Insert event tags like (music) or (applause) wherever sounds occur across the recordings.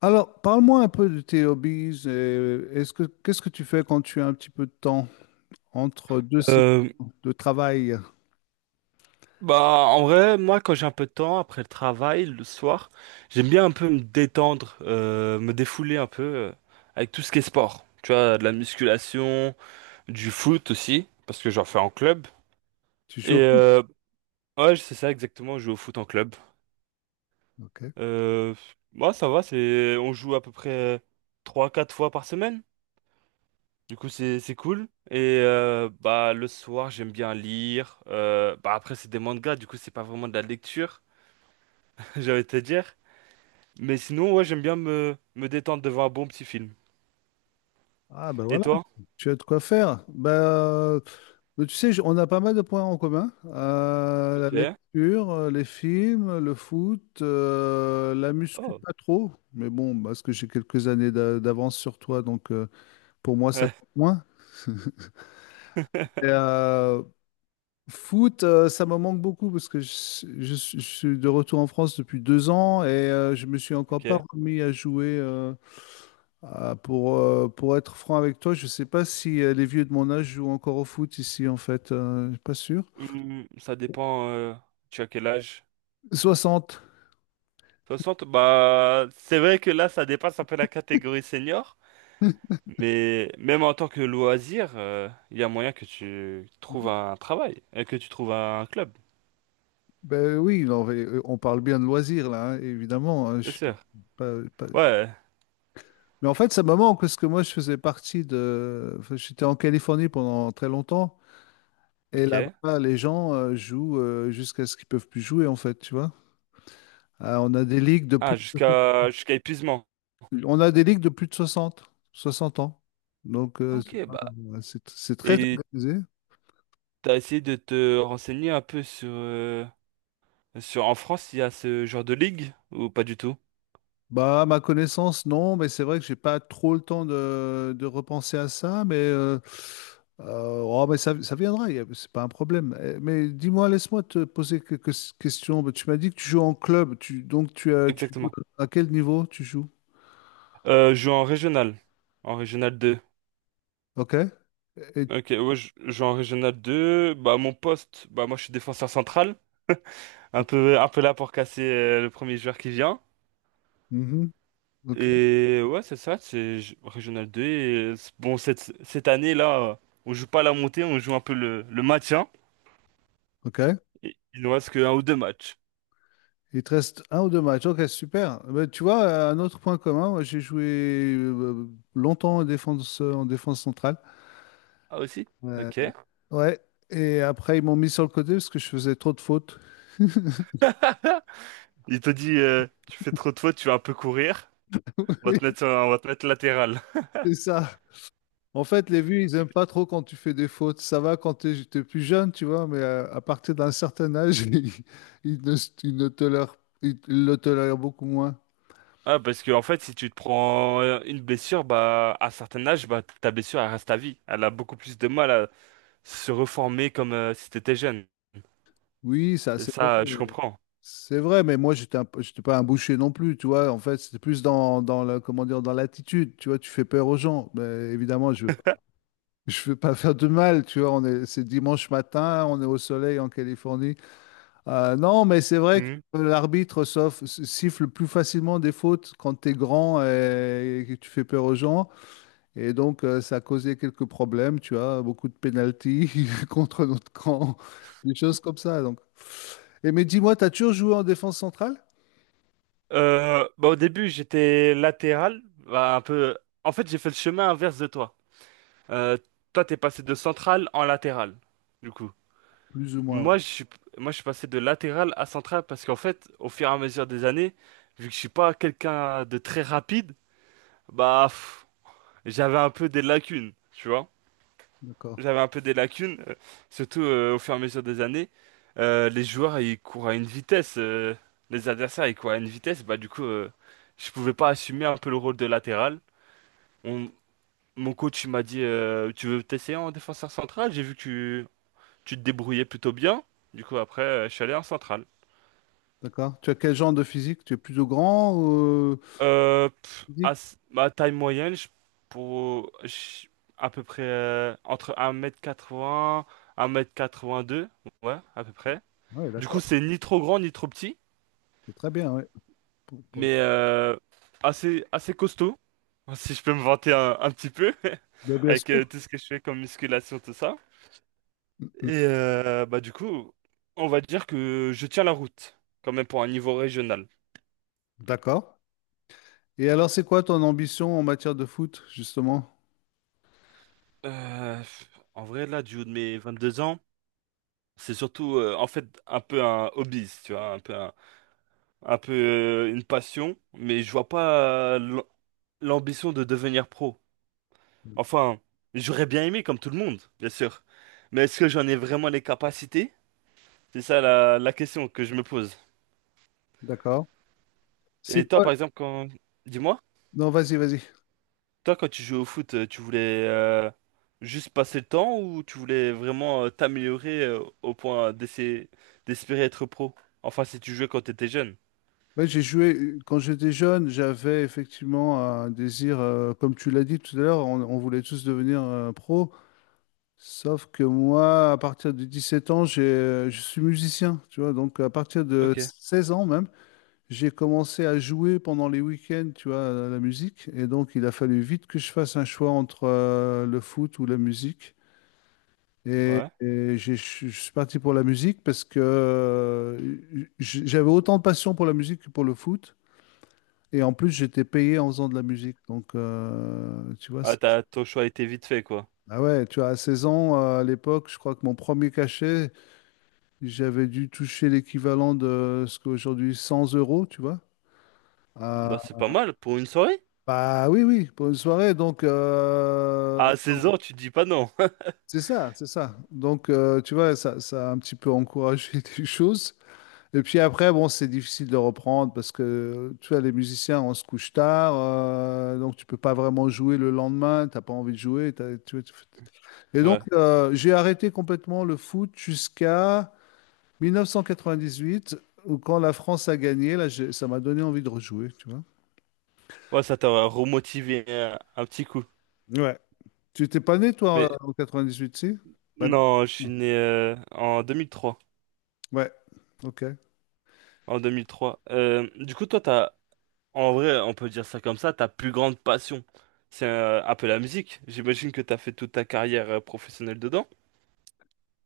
Alors, parle-moi un peu de tes hobbies. Et Est-ce que qu'est-ce que tu fais quand tu as un petit peu de temps entre deux saisons Euh, de travail? bah, en vrai, moi, quand j'ai un peu de temps après le travail, le soir, j'aime bien un peu me détendre, me défouler un peu avec tout ce qui est sport. Tu vois, de la musculation, du foot aussi, parce que j'en fais en club. Tu Et joues? Ouais, c'est ça exactement, je joue au foot en club. Ok. Euh, Moi, ça va, c'est, on joue à peu près trois quatre fois par semaine. Du coup, c'est cool. Et bah, le soir, j'aime bien lire. Bah après, c'est des mangas, du coup, c'est pas vraiment de la lecture, (laughs) j'allais te dire. Mais sinon, ouais, j'aime bien me détendre devant un bon petit film. Ah ben Et voilà, toi? tu as de quoi faire. Mais tu sais, on a pas mal de points en commun. La Ok. lecture, les films, le foot, la muscu, Oh. pas trop. Mais bon, parce que j'ai quelques années d'avance sur toi, donc pour moi, ça Ouais. compte moins. Et, (laughs) foot, ça me manque beaucoup parce que je suis de retour en France depuis 2 ans et je me suis encore Ok. pas remis à jouer. Pour être franc avec toi, je sais pas si les vieux de mon âge jouent encore au foot ici en fait. Je suis pas sûr. Hmm, ça dépend. Tu as quel âge? 60. Soixante. Bah, c'est vrai que là, ça dépasse un peu la catégorie senior. (laughs) Mais même en tant que loisir, il y a moyen que tu trouves un travail et que tu trouves un club. Ben oui, non, mais, on parle bien de loisirs là, hein, évidemment. Hein, je Bien suis sûr. pas- pas-. Ouais. Mais en fait, ça me manque parce que moi, je faisais partie de, enfin, j'étais en Californie pendant très longtemps et Ok. là-bas, les gens jouent jusqu'à ce qu'ils peuvent plus jouer en fait, tu vois. Euh, on a des ligues de plus Ah, de, jusqu'à épuisement. on a des ligues de plus de 60, 60 ans. Donc, Ok, bah. C'est très Et organisé. t'as essayé de te renseigner un peu sur en France, il y a ce genre de ligue ou pas du tout? Bah, à ma connaissance, non, mais c'est vrai que j'ai pas trop le temps de repenser à ça, mais, oh, mais ça viendra, c'est pas un problème. Eh, mais dis-moi, laisse-moi te poser quelques questions. Bah, tu m'as dit que tu joues en club, donc tu joues Exactement. à quel niveau tu joues? Je joue en régional. En régional 2. Ok? Et- Ok, ouais, je joue en régional 2. Bah, mon poste, bah, moi, je suis défenseur central. Un peu là pour casser le premier joueur qui vient. mhm. Ok. Et ouais, c'est ça, régional 2. Et, bon, cette année-là, on joue pas la montée, on joue un peu le maintien. Ok. Et il nous reste qu'un ou deux matchs. Il te reste un ou deux matchs. Ok, super. Bah, tu vois, un autre point commun, moi, j'ai joué euh, longtemps en défense centrale. Ah, aussi? Ouais. Ok. Ouais. Et après, ils m'ont mis sur le côté parce que je faisais trop de fautes. Il te dit, tu fais trop de fautes, tu vas un peu courir. (laughs) On va te mettre latéral. C'est ça. En fait, les vieux, ils aiment pas trop quand tu fais des fautes. Ça va quand t'es plus jeune, tu vois, mais partir d'un certain âge, (laughs) ils, ils ne, ils ne tolèrent, ils le tolèrent beaucoup moins. Ah, parce que, en fait, si tu te prends une blessure, bah, à un certain âge, bah, ta blessure, elle reste à vie. Elle a beaucoup plus de mal à se reformer comme si t'étais jeune. Oui, ça, Et c'est ça, je comprends. C'est vrai, mais moi, j'étais pas un boucher non plus, tu vois. En fait, c'était plus comment dire, dans l'attitude, tu vois. Tu fais peur aux gens. Mais évidemment, je veux, pas- (laughs) je veux pas faire de mal, tu vois. C'est dimanche matin, on est au soleil en Californie. Non, mais c'est vrai que Mhm. l'arbitre siffle plus facilement des fautes quand tu es grand et que tu fais peur aux gens. Et donc, ça a causé quelques problèmes, tu vois. Beaucoup de pénalties (laughs) contre notre camp, des choses comme ça. Donc. Et mais dis-moi, t'as toujours joué en défense centrale? Bah, au début, j'étais latéral, bah, un peu. En fait, j'ai fait le chemin inverse de toi. Euh, Toi, t'es passé de central en latéral, du coup. Plus ou moins, ouais. Moi, je suis, Moi, je suis passé de latéral à central parce qu'en fait, au fur et à mesure des années, vu que je suis pas quelqu'un de très rapide, bah, pff, j'avais un peu des lacunes, tu vois. D'accord, J'avais un peu des lacunes, surtout au fur et à mesure des années. Les joueurs, ils courent à une vitesse. Les adversaires, ils courent à une vitesse. Bah, du coup, je pouvais pas assumer un peu le rôle de latéral. On- Mon coach, il m'a dit, tu veux t'essayer en défenseur central? J'ai vu que tu te débrouillais plutôt bien. Du coup, après, je suis allé en central. d'accord. Tu as quel genre de physique? Tu es plutôt grand ou physique? Ma taille moyenne, pour, je- à peu près entre 1m80, 1m82, ouais, à peu près. Oui, Du coup, d'accord. c'est ni trop grand ni trop petit, C'est très bien, oui. Pour, pour- mais assez, assez costaud, (laughs) si je peux me vanter un petit peu, Ben, (laughs) bien avec sûr. tout ce que je fais comme musculation, tout ça. Mm, mm. Et bah, du coup, on va dire que je tiens la route, quand même pour un niveau régional. D'accord. Et alors, c'est quoi ton ambition en matière de foot, justement? Euh, pff, En vrai, là, du haut de mes 22 ans, c'est surtout, en fait, un peu un hobby, tu vois, un peu, un peu, une passion, mais je vois pas l'ambition de devenir pro. Enfin, j'aurais bien aimé, comme tout le monde, bien sûr. Mais est-ce que j'en ai vraiment les capacités? C'est ça la question que je me pose. D'accord. C'est Et toi, quoi? par exemple, quand... Dis-moi, Non, vas-y, vas-y. toi, quand tu jouais au foot, tu voulais juste passer le temps, ou tu voulais vraiment t'améliorer au point d'essayer d'espérer être pro? Enfin, si tu jouais quand t'étais jeune. Ouais, quand j'étais jeune, j'avais effectivement un désir, comme tu l'as dit tout à l'heure, on voulait tous devenir pro. Sauf que moi, à partir de 17 ans, je suis musicien, tu vois. Donc, à partir de Ok. 16 ans même, j'ai commencé à jouer pendant les week-ends, tu vois, à la musique. Et donc, il a fallu vite que je fasse un choix entre le foot ou la musique. Et, Ouais. et j'ai- je je suis parti pour la musique parce que j'avais autant de passion pour la musique que pour le foot. Et en plus, j'étais payé en faisant de la musique. Donc, tu vois, Ah, t'as, ton choix a été vite fait, quoi. ah ouais, tu vois, à 16 ans, à l'époque, je crois que mon premier cachet, j'avais dû toucher l'équivalent de ce qu'aujourd'hui 100 euros, tu vois. Bah, c'est pas mal pour une soirée. Bah oui, oui, pour une soirée, donc À seize on- ans, tu te dis pas non. (laughs) c'est ça, c'est ça. Donc tu vois, ça a un petit peu encouragé (laughs) les choses. Et puis après, bon, c'est difficile de reprendre parce que tu vois, les musiciens, on se couche tard, donc tu peux pas vraiment jouer le lendemain, t'as pas envie de jouer. Et donc Ouais. J'ai arrêté complètement le foot jusqu'à 1998, où quand la France a gagné, là, ça m'a donné envie de rejouer, tu vois. Ouais, ça t'aurait remotivé un petit coup. Ouais. Tu t'es pas né, Mais toi, en 98, si? Bah non. non, je suis Non. né en 2003. Ouais, ok. En 2003. Du coup, toi, t'as, en vrai, on peut dire ça comme ça, ta plus grande passion, c'est un peu la musique. J'imagine que t'as fait toute ta carrière professionnelle dedans.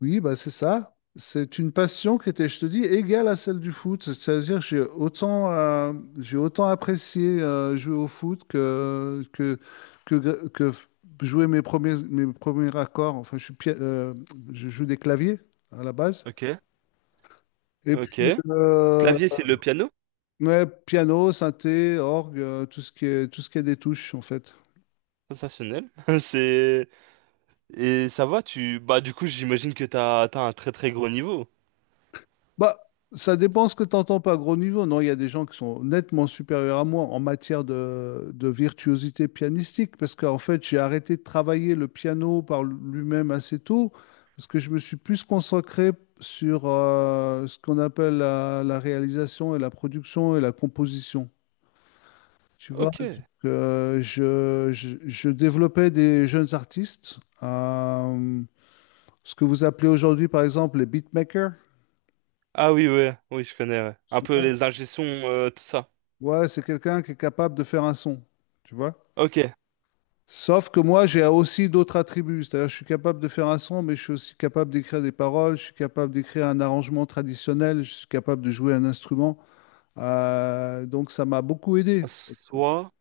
Oui, bah c'est ça. C'est une passion qui était, je te dis, égale à celle du foot. C'est-à-dire, que j'ai autant apprécié jouer au foot que, que f- jouer mes premiers accords. Enfin, je joue des claviers à la base. Ok. Et Ok. puis, Clavier, c'est le piano. ouais, piano, synthé, orgue, tout ce qui est des touches, en fait. Sensationnel. (laughs) C'est. Et ça va, tu... Bah, du coup, j'imagine que t'as atteint un très très gros niveau. Bah, ça dépend ce que tu entends par gros niveau. Non, il y a des gens qui sont nettement supérieurs à moi en matière de virtuosité pianistique, parce qu'en fait, j'ai arrêté de travailler le piano par lui-même assez tôt, parce que je me suis plus consacré sur ce qu'on appelle la réalisation et la production et la composition. Tu vois, donc, Ok. Je développais des jeunes artistes, ce que vous appelez aujourd'hui, par exemple, les beatmakers. Ah oui, ouais, oui, je connais, ouais. Un peu les ingé-sons, tout ça. Ouais, c'est quelqu'un qui est capable de faire un son, tu vois. Ok. Sauf que moi, j'ai aussi d'autres attributs. C'est-à-dire, je suis capable de faire un son, mais je suis aussi capable d'écrire des paroles, je suis capable d'écrire un arrangement traditionnel, je suis capable de jouer un instrument. Donc, ça m'a beaucoup aidé. Soit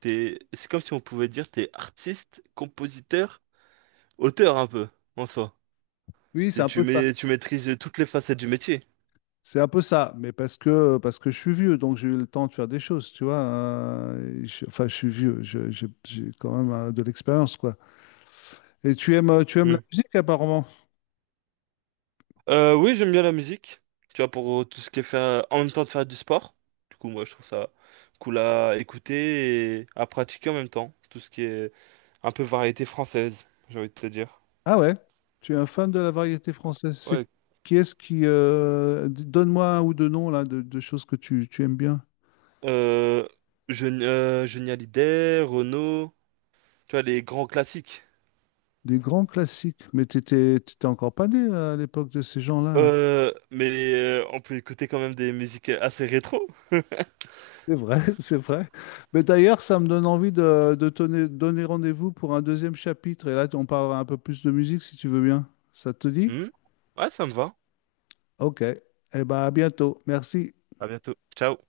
t'es... C'est comme si on pouvait dire t'es artiste, compositeur, auteur un peu, en soi. Oui, c'est un peu ça. Tu maîtrises toutes les facettes du métier. C'est un peu ça, mais parce que je suis vieux, donc j'ai eu le temps de faire des choses, tu vois. Enfin, je suis vieux, j'ai quand même de l'expérience, quoi. Et tu aimes la Hmm. musique apparemment. Oui, j'aime bien la musique. Tu vois, pour tout ce qui est faire... En même temps de faire du sport. Du coup, moi, je trouve ça cool à écouter et à pratiquer en même temps. Tout ce qui est un peu variété française, j'ai envie de te dire. Ah ouais, tu es un fan de la variété française. C'est Ouais. qui est-ce qui d- Donne-moi un ou deux noms là de choses que tu aimes bien. Euh, Jeune, Johnny Hallyday, Renaud, tu vois, les grands classiques. Des grands classiques. Mais t'étais encore pas né à l'époque de ces gens-là. Mais on peut écouter quand même des musiques assez rétro. C'est vrai, (laughs) c'est vrai. Mais d'ailleurs, ça me donne envie de donner rendez-vous pour un deuxième chapitre. Et là, on parlera un peu plus de musique si tu veux bien. Ça te dit? Hmm. Ouais, ça me va. Ok. Eh bien, à bientôt. Merci. À bientôt. Ciao.